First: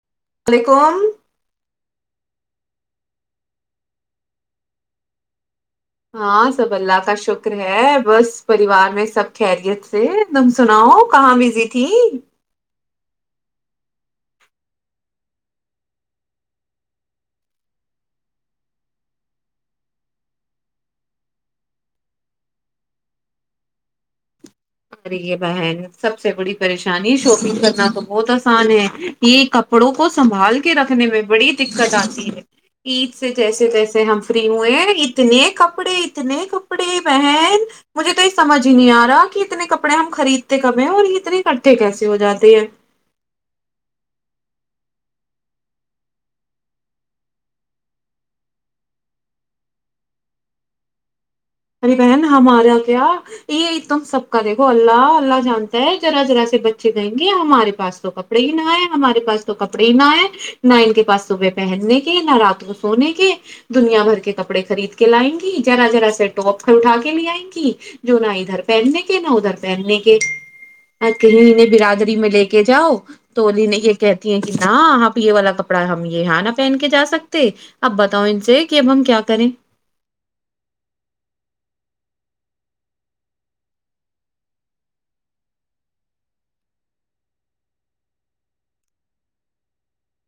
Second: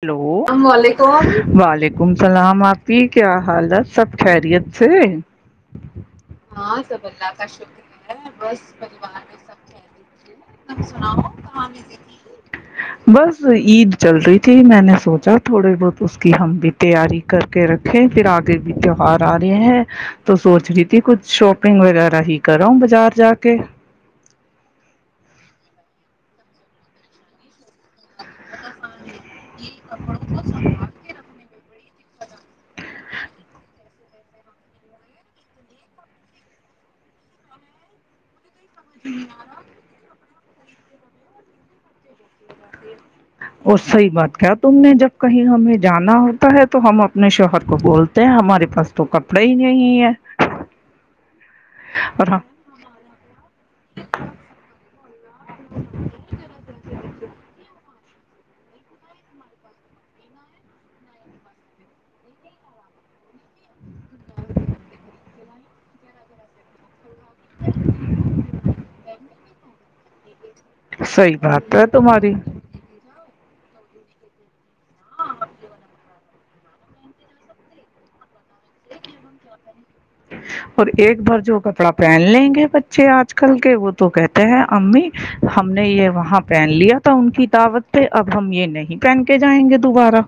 hello وعلیکم اللاملیکم و ولیکم السلام آپ کی کیا حالت سب خیریت سے ہاں سب اللہ کا شکر ہے بس پریوار میں سب خیریت سے تم سناؤ کہاں بزی تھی بس عید چل رہی [unintelligible] جی میں نے سوچا تھوڑے بہت اس کی ہم بھی تیاری کر کے رکھے پھر آگے بھی تیوار آ رہے ہیں تو سوچ رہی تھی کچھ شاپنگ وغیرہ ہی کرا بازار جا کے ا یہ بہن سب سے بڑی پریشانی شاپنگ کرنا تو بہت [unintelligible] ان ہے یہ کپڑوں کو سنبھال کے رکھنے میں بڑی دق کٹ ہے عید سے جیسے جیسے ہم فری ہوئے اتنے کپڑے اتنے کپڑے بہن مجھے تو اس سمجھ ہی نہیں آ رہا کہ ہم خریدتے کب ہیں اور اتنے اکٹھے کیسے ہو جاتے ہیں اور صحیح بات کہ تم نے جب کہیں ہمیں جانا ہوتا ہے تو ہم اپنے شوہر کو بولتے ہیں ہمارے پاس تو کپڑے ہی نہیں ہے ارے بہن اور ہاں ہمارا کیا یہ تم سب کا دیکھو اللہ اللہ جانتا ہے ذرا ذرا سے بچے گئیں گے ہمارے پاس تو کب کپڑے ہی نہ ہے ہمارے پس تو کپڑے ہی نہ ہے نہ ان کے پاس صبح پہننے کے نہ رات کو سونے کے دنیا بھر کے کپڑے خرید کے لائیں گی ذرا ذرا سیٹ توٹپ کنٹا [unintelligible] لیے آئیں گی جو نہ ادھر پہننے کے نہ ادھر پہننے کے ایک [unintelligible] ا کہ صحیح انہیں بات ہے برادری میں تمہاری لے کے جاؤ توولی نے یہ کہتی ہیں کہ نہ ہ پ یہ والا کپڑا ہم یہ یہاں نہ پہن کے جا سکتے اب بتاؤ ان سے کہ اب ہم کیا کریں اور ایک بار جو کپڑا پہن لیں گے بچے آج کل کے وہ تو کہتے ہیں امی ہم نے یہ وہاں پہن لیا تھا ان کی دعوت پے اب ہم یہ نہیں پہن کے جائیں گے دوبارہ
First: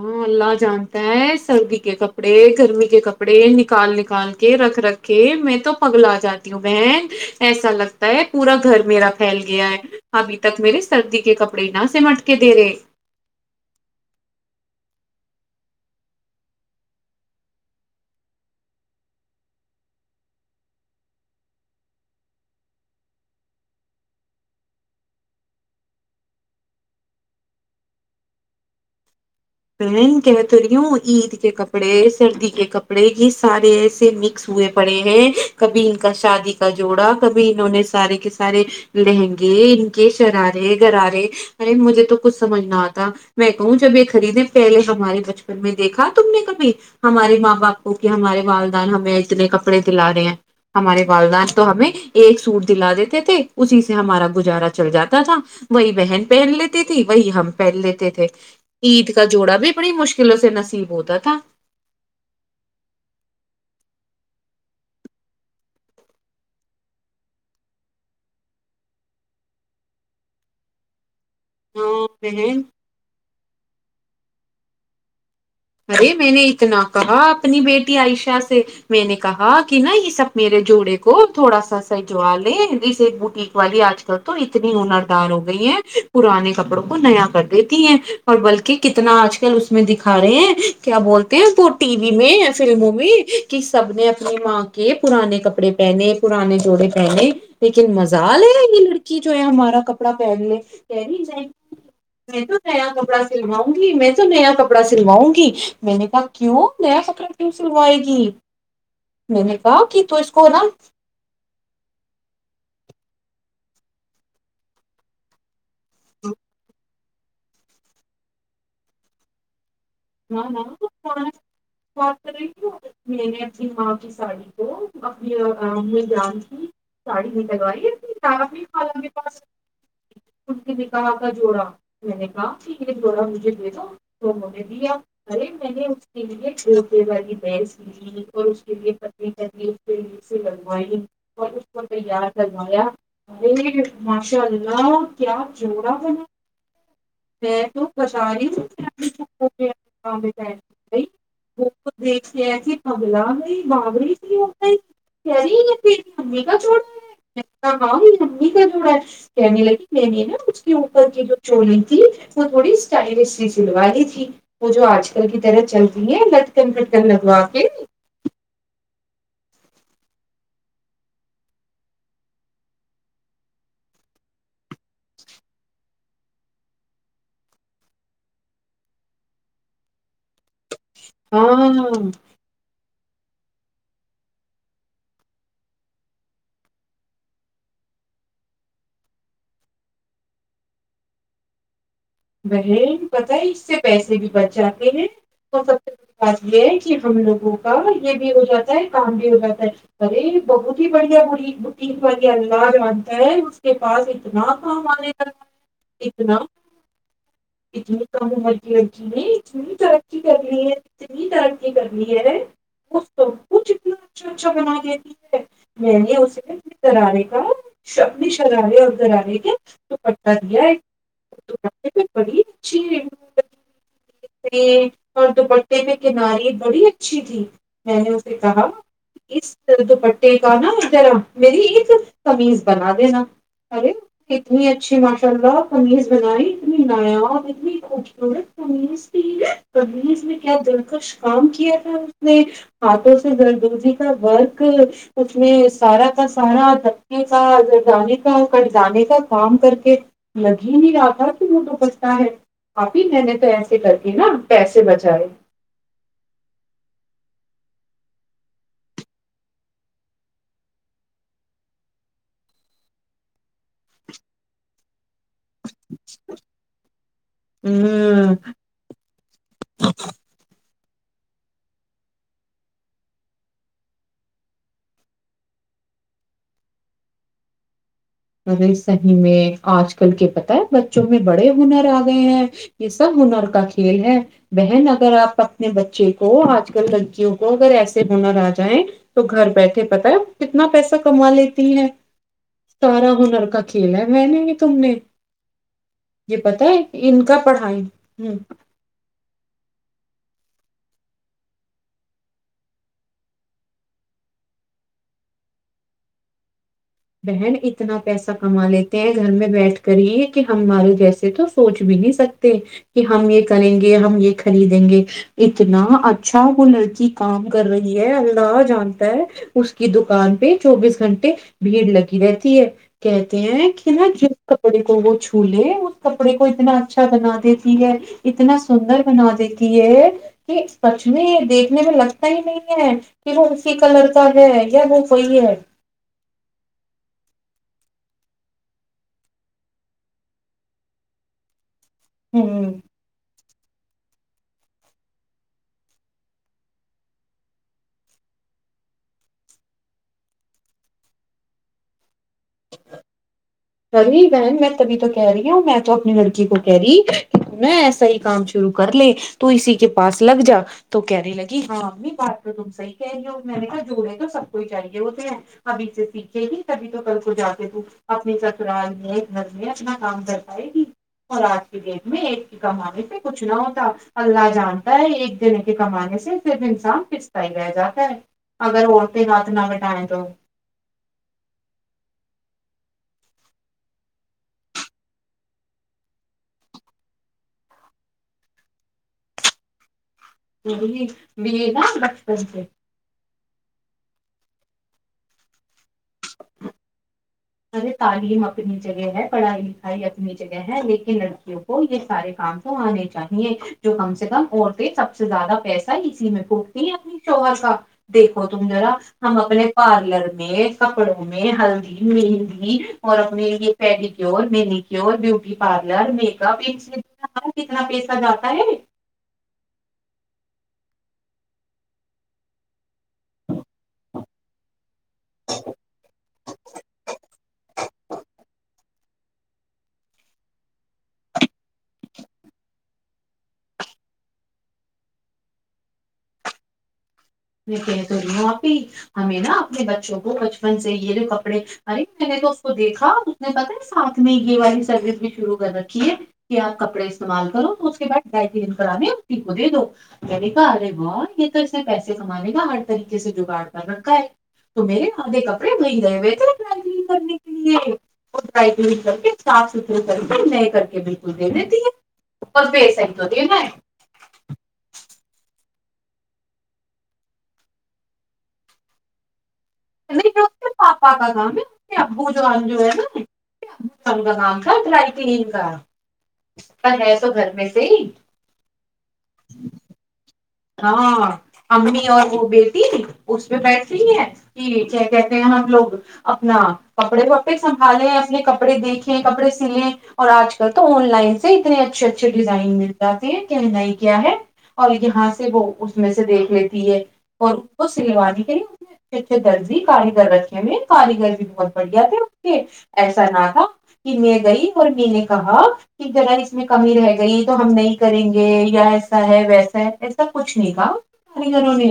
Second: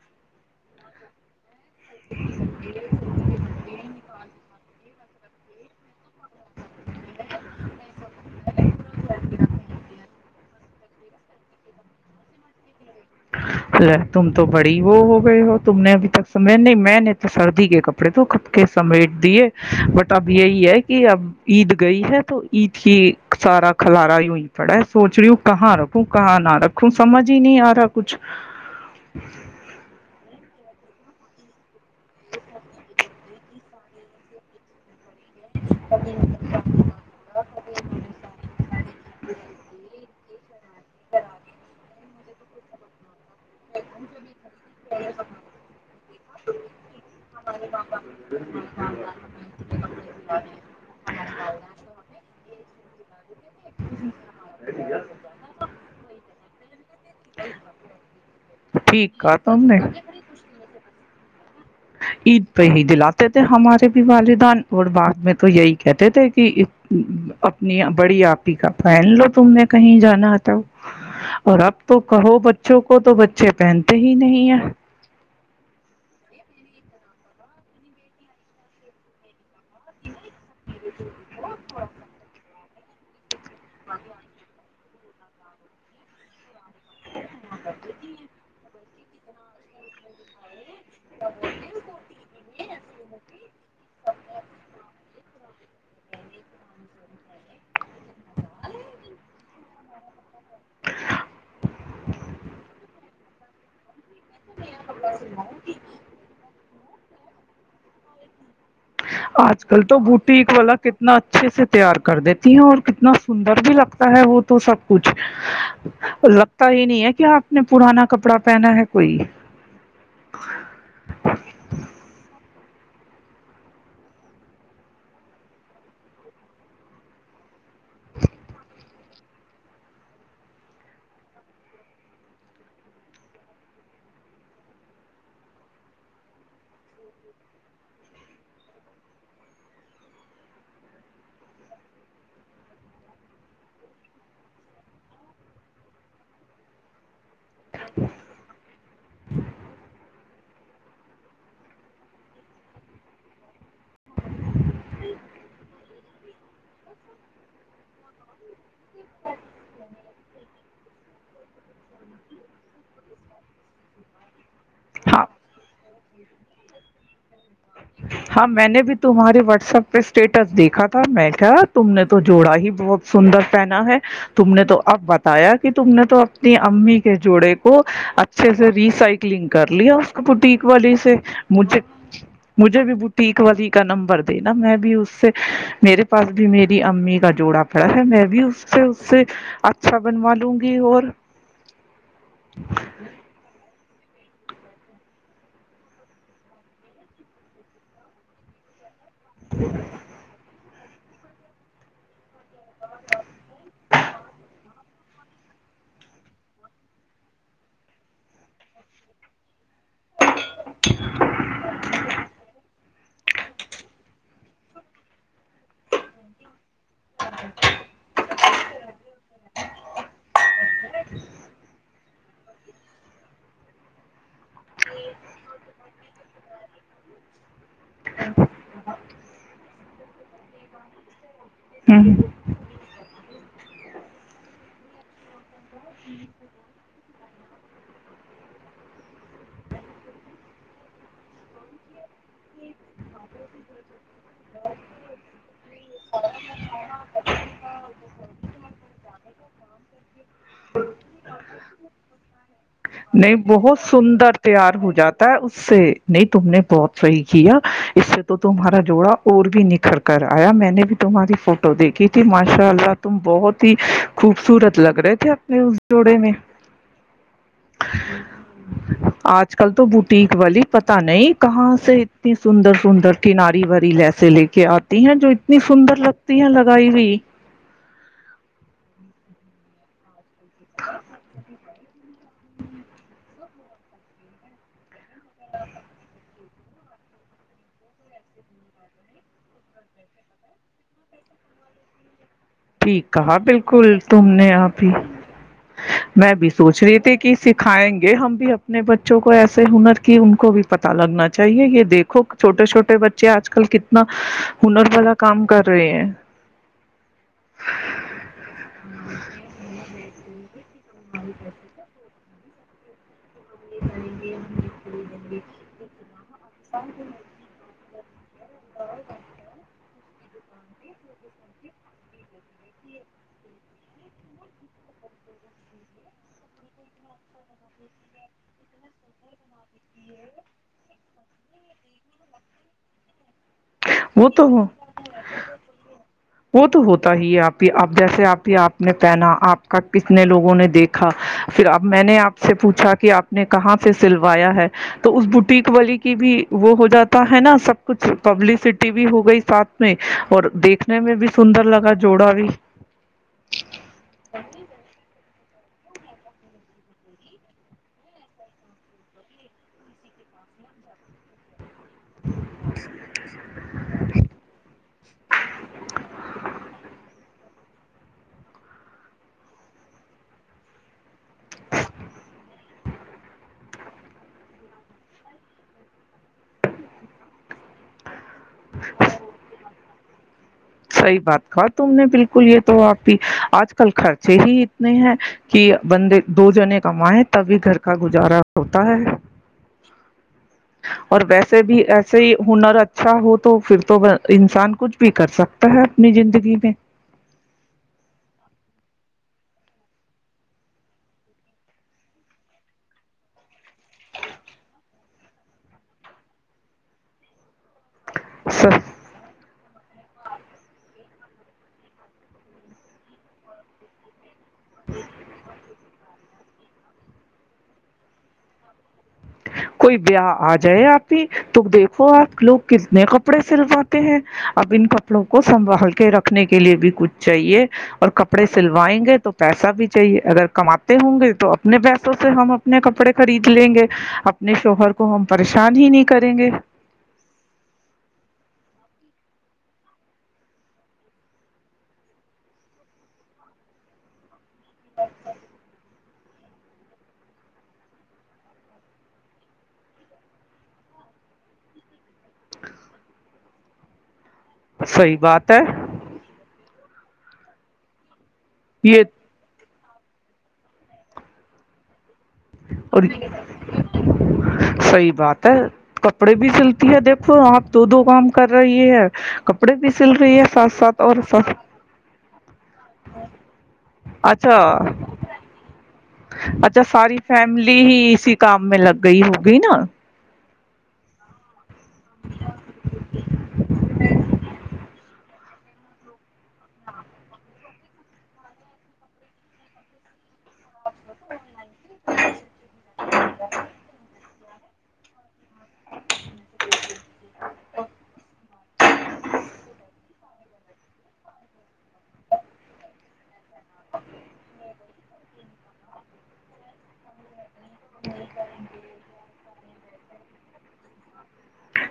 ہاں اللہ جانتا ہے سردی کے کپڑے گرمی کے کپڑے نکال نکال رکھ رکھے میں تو پگ ل آ جاتی ہوں بہن ایسا لگتا ہے پورا گھر میرا پھیل گیا ہے ابھی تک میرے سردی کے کپڑے نہ سمٹ کے دے رہے تم تو بڑی وہ ہو گئے ہو تم نے ابھی تک سمجھا نہیں میں نے تو سردی کے کپڑے تو کھپ کے سمیٹ دیے بٹ اب یہی ہے کہ اب عید گئی ہے تو عید کی سارا خلارا یوں ہی پڑا ہے سوچ رہی ہوں کہاں رکھوں کہاں نہ رکھوں سمجھ ہی نہیں آ رہا کچھ بین کہتری ہوں عید کے کپڑے کپڑے سردی کے کپڑے کی [unintelligible] سارے ایسے مکس ہوئے پڑے کبھی ان کا شادی کا جوڑا کبھی انہوں نے سارے کے سارے لہنگے ان کے شرارے گرارے ارے مجھے تو کچھ سمجھ نہ آتا [unintelligible] میں کہوں جب یے خریدیں پہلے ہمارے بچپن میں دیکھا تم نے کبھی ہمارے ماں باپ کو کہ ہمارے والدان ہمیں اتنے کپڑے دلا رہے ہیں ہمارے والدان تو ہمیں ایک سوٹ دلا دیتے تھے [unintelligible] اسی سے ہمارا گزارا چل جاتا تھا وہی بہن پہن لیتی تھی وہی ہم پہن لیتے تھے عید ٹھیک کا کہا جوڑا تم بھی نے بڑی مشکلوں سے نصیب ہوتا ہے تھا [unintelligible] عید پہ ہی دلاتے تھے ہمارے بھی والدان اور بعد میں تو یہی کہتے تھے کہ اپنی بڑی آپ ہی کا پہن لو تم نے کہیں جانا تھا اور اب تو ہاں کہو بہن بچوں کو تو بچے پہنتے ہی نہیں ہیں ارے میں نے اتنا کہا اپنی بیٹی عائشہ سے میں نے کہا کہ نا یہ سب میرے جوڑے کو تھوڑا سا سج وا لے جس ایک بوٹیک [unintelligible] والی آج کل تو اتنی ہنردار ہو گئی ہیں پرانے کپڑوں کو نیا کر دیتی ہیں اور بلکہ کتنا آج کل اس میں دکھا رہے ہیں کیا بولتے ہیں وہ ٹی وی میں فلموں میں کہ سب نے اپنی ماں کے پرانے کپڑے پہنے پرانے جوڑے پہنے لیکن مجال ہے یہ لڑکی جو ہے ہمارا کپڑا پہن لے کہ رہی میں تو نیا کپڑا سلواؤں گی میں تو نیا کپڑا سلواؤں گی میں نے کہا کیوں نیا کپڑا کیوں سلوائے گی میں نے آج کہا کل تو کہ اس کو بوٹیک نا والا کتنا اچھے سے تیار کر دیتی ہیں اور کتنا سندر بھی لگتا ہے وہ تو سب کچھ لگتا ہی نہیں ہے کہ آپ نے پرانا کپڑا پہنا ہے کوئی ہاں ہاں بات کر رہی میں نے اپنی ماں کی ساڑی کو اپنی میدان کی ساڑی میں لگائی اپنی تار خال کے پاس ان کے بھی کہا کا جوڑا میں نے کہا کہ یہ جوڑا مجھے دے دو تو [unintelligible] ارے میں نے اس کے لیےپے والی بھیس لی اور اس کے لیے پت لیے سے لگوائی اور اس کو تیار کروایا ارے ماشاء اللہ کیا جوڑا بنا میں تو [unintelligible] [inaudible] وہ دیکھلا گئی بڑی ت گئی کہ رہییری امی کا جوڑا ہے ہاں میری امی کا جوڑا ہے کہنے لگی میں نے نا اس کے اوپر کی جو چولی تھی وہ تھوڑی اسٹائلش س سلو لی تھی [unintelligible] [inaudible] وہ جو آج ہاں کل کی طرح چلتی چلتی ہیں لٹکن پٹکن لگوا جی [unintelligible] ہاں میں نے بھی تمہارے واٹس ایپ پہ اسٹیٹس دیکھا تھا میں کیا تم نے تو جوڑا ہی بہت سندر پہنا ہے تم نے تو اب بتایا کہ تم نے تو اپنی امی کے جوڑے کو اچھے سے ریسائکلنگ کر لیا اس بوٹیک والی سے مجھے مجھے ہاں مجھے بھی بوٹیک والی کا نمبر دےینا میں بھی اس سے میرے پاس بھی میری امی کا جوڑا پڑا ہے میں بھی اس سے اس سے اچھا بنوا لوں گی اور بہن پتا ہے اس سے پیسے بھی بچ جاتے ہیں تو سب سے بڑی بات یہ ہے کہ ہم لوگوں کا یہ بھی ہو جاتا ہے کام بھی ہو جاتا ہے ارے بہت بہت ہی بڑھیا بوٹیک والی اللہ جانتا ہے اس کے پاس اتنا کام آنے لگا ہے اتنا اتنی کم عمر کی لڑکی نے اتنی ترقی کر لی ہے اتنی ترقی کر لی ہے وہ سب کچھ اتنا اچھا اچھا بنا دیتی میں نے اسے گرارے کا اپنی شرارے اور گرارے کے دوپٹہ دیا ایک [inaudible] [unintelligible] بڑی چھی [unintelligible] اور دوپٹے پہ کنارے بڑی اچھی تھی میں نے اسے کہا اسرد پ [unintelligible] میری ایک ہ قمیض بنا دینا ارے [unintelligible] کتنی اچھی ماشاء اللہ قمیض بنائی اتنی نایاب اور اتنی خوبصورت قمیض کمیز میں کیا دلکش کام کیا تھا اس نے ہاتھوں سے زردوزی کا ورک اس میں سارا کا سارا دھکے کا زر جانے کا کٹ جانے کا کام کر کے لگ ہی نہیں رہا کہ وہ تو پچتا ہے آی ن نہیں نے تو ایس [unintelligible] بہت سندر تیار ہو جاتا ہے اس سے نہیں تم نے بہت صحیح اس سے تو تمہارا جوڑا اور بھی نکھر کر آیا میں نے بھی تمہاری فوٹو دیکھی تھی ماشاء اللہ تم بہت ہی خوبصورت لگ رہے تھے ی اس جوڑے میں ہوں آج کل تو بوٹیک والی پتہ نہیں کہاں سے اتنی سندر سندر کناری بھری لیسیے لے کے آتی ہیں جو اتنی سندر لگتی ہیں لگائی ہوئی مگر صحیح میں آج کل کے پ [unintelligible] ہے بچوں میں بڑے ہنر آ گئے ہیں یہ سب ہنر کو کا کھیل ہے بہن اگر آپ اپنے بچے کو آج کل لڑکیوں کو اگر ایسے ہونر آ جائیں تو گھر بیٹھے پت ہے کتنا پیسہ کما لیتی ہے ٹھیک سارا کہا ہنر کا بالکل کھیل ہے میں تم نے آپھی میں یہ بھی پتا سوچ ہے رہی تھی ان کہ کا پڑھائی سکھائیں گے ہ ہم بھی اپنے بچوں کو ایسے ہنر کی ان کو بھی پتا لگنا چاہیے یہ دیکھو چھوٹے چھوٹے بچے آج کل کتنا ہنر والا کام کر رہے ہیں بہن اتنا پیسہ کما لیتے ہیں گھر میں بیٹھ کر ہی کہ ہمار جیسے تو سوچ بھی نہیں سکتے کہ ہم ایک [unintelligible] کریں گے ہم یہ خریدیں گے اتنا اچھا وہ لڑکی کام کر رہی یہ [unintelligible] ہاں جانتا ہے اس کی دکان پہ چوبیس گھنٹے بھیڑ لگی رہتی ہے کہتے ہیں کہتے ہیں نہ جس کپڑے کو وہ چھو لے اس کپڑے کو اتنا اچھا بنا دیتی ہے اتنا سندر بنا دیتی ہے کہ سچ میں دیکھنے میں لگتا ہی نہیں ہے کہ وہ کلر کا وہ ہے تو یا وہ وہی ہے وہ تو ہوتا ہی ہے آپ کی اب جیسے آپ کی آپ نے پہنا آپ کا کتنے لوگوں نے دیکھا پھر آپ میں نے آپ سے ہ پوچھا کہ آپ نے کہاں سے سے سلوایا ہے تو اس بوٹیک واللی کی بھی وہ ہو جاتا ہے نا سب کچھ پبلسٹی بھی ہو گئی ساتھ میں اور دیکھنے میں بھی سندر لگا جوڑا بھی اے بہن میں تبھی تو کہہ رہی میں تو اپنی لڑکی کو کہہ رہی کہ ن ایسا ہی کام شرو کر لے تو اسی کے پاس لگ جا تو کہنے لگی ہاں امی بات تو تم صحی کہہ رہی ہو میں نے کہ جو ہے تو سب کو ہی چاہیے وہ تو ہے ابھی سے سیکھے گ کبھی تو کل کو جا اپنی چ [unintelligible] گھر میں اپنا کام کر پائی تھی اور آج کی ڈیٹ میں ایک کمانے سے کچھ نہ ہوتا اللہ جانتا ہے ایک دن کے کمانے سے صرف انسان پستا ہی رہ جاتا ہے اگر عورتیں ناک نہ گٹائیں [unintelligible] صحیح بات کہا تم نے بالکل یہ تو آپ کی آج کل خرچے ہی اتنے ہیں کہ بندے دو جنے کمائے تبھی گھر کا گزارا ہوتا ہے اور ویسے یہ بھی نا ایسے ہی بچپن سے ہنر اچھا ہو تو پھر تو انسان کچھ بھی کر سکتا [inaudible] اپنی زندگی میں ارے تعلیم اپنی جگہ ہے پڑھائی لکھائی اپنی جگہ ہے لیکن لڑکیوں کو یہ سارے کام تو آنے چاہیے جو کم سے کم عورتیں سب سے زیادہ پیسہ اسی میں پھوکتی ہیں اپنی شوہر کا دیکھو تم ذرا میں ہم اپنے پار کلر میں کپڑوں میں ہلدی نہیں اور اپنے یہ پہلی manicure pedicure beauty parlour make up کتنا پیسہ جاتا ہے [unintelligible] کوئی بہ آ جائے آپ ہی تو دیکھو آپ لوگ کتنے کپڑے سلواتے ہیں اب ان کپڑوں کو سنبھال کے رکھنے کے لیے بھی کچھ چاہیے اور کپڑے سلوائیں گے تو پیسہ بھی چاہیے اگر کماتے ہوں گے تو اپنے پیسوں سے ہم اپنے کپڑے خرید لیں گے اپنے شوہر کو ہم پریشان ہی نہیں کریں گے کہ تو ریوں آپی ہمیں نا اپنے بچوں کو بچپن سے یہ جو کپڑے ارے میں نے تو اس کو دیکھا اس نے پتا ہے ساتھ میں ہی والی سروس بھی شروع کر رکھیے کہ آپ کپڑے استعمال کرو تو اس کے بعد ڈائی کے دن پرانے رٹی کو دے دو میں نے کہا ارے ب یہ تو ایے پیسے کمانے کا ہر طریقے سے جگاڑ کر رکھا ہے تو میرے صحیح ہاتھے بات ہے کپڑے وہ گئے ہوئے ت کرنے کے لیے یہ ات سف س کر میں کر کے بالکل د دیتی ہے اس بھی اور سک تو ھیک ہے صحیح بات کپڑے بھی سلتی ہے دیکھو آپ دو دو کام کر رہی ہے بھی سل رہی نہیں ہے اس کے ساتھ ساتھ پاپا اور کا نام ہے کے ابو جان جو ہے نا ابو جان کا نام تھا اچھا ڈرائی کا اچھا پر ہے ساری تو گھر میں فیملی سے ہی اسی کام میں لگ گئی ہوگی نا ہاں امی اور وہ بیٹی اس پہ بیٹھ رہی ہے کہ کیا کہتے ہیں ہم لوگ اپنا کپڑے وپڑے سنبھالے اپنے کپڑے دیکھیں کپڑے سلیں اور آج کل تو آن لائن سے اتنے اچھے اچھے ڈیزائن مل جاتی ہے کہ نہیں کیا ہے اور اتہاس وہ اس میں سے دیکھ لیتی ہے اور وہ سلوا دی کری اچھے اچھے درزی کاریگر رکھے میں کاریگر بھی بہت بڑھیا تھے اس کے ایسا نہ تھا کہ میں گئی اور می نے کہا کہ ذرا اس میں کمی رہ گئی تو ہم نہیں کریں گے یا ایسا ہے ویسا ہے کچھ نہیں کہا کاریگروں نے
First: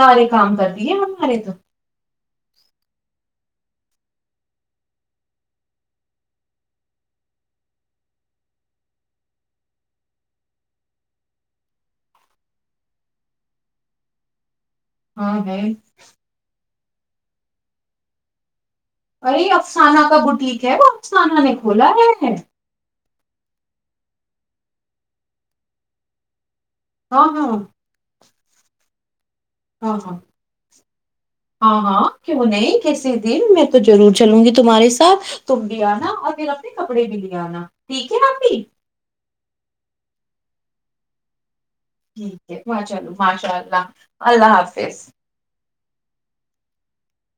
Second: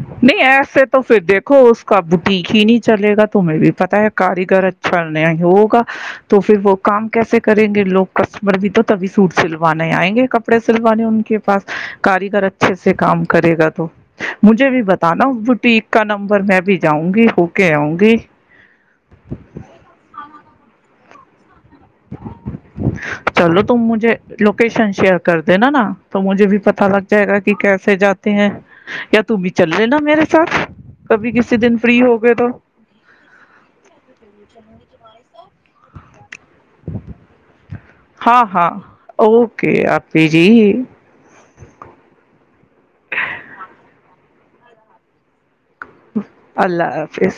سارے نہیں کام کر ایسے دیے تو پھر ہمارے تو دیکھو اس کا بٹیک ہی نہیں چلےا تمہیں بھی پت ہے کاریگر اچھا نہیں ہوگا تو پھر وہ کام کیسے کریں گے لوگ کسٹمر بھی تو تبھی سوٹ سلوانے آئیں گے کپڑے سلوانے ان کے پاس کاریگر اچھے سے کام کرے گا تو مجھے بھی بتانا ہاں ہے بوٹیک کا نمبر میں بھی جاؤں گی ہو کے آؤں گی ارے افسانہ کا بٹیک کیا بتنان نے بھولا ہے ہے چلو تم مجھے لوکیشن شیئر کر دینا نا تو مجھے بھی پ اچھا لگ جائے ہاں گا ہاں کہ کیسے جات ہیں یا [unintelligible] ہاں لینا ہاں میرے ساتھ کبھی کسی دن ہاں فری ہاں ہو گئے کیوں تو نہیں کیسسی دن میں تو ضرور چلوں گی تمہارے ساتھ ت ا [unintelligible] پھر اپنے کپڑے بھی لے آنا ٹھیک ہے ناپی کہ آپے جی ٹھیک ہے وہ چلو ماشاء اللہ اللہ حافظ اللہ حافظ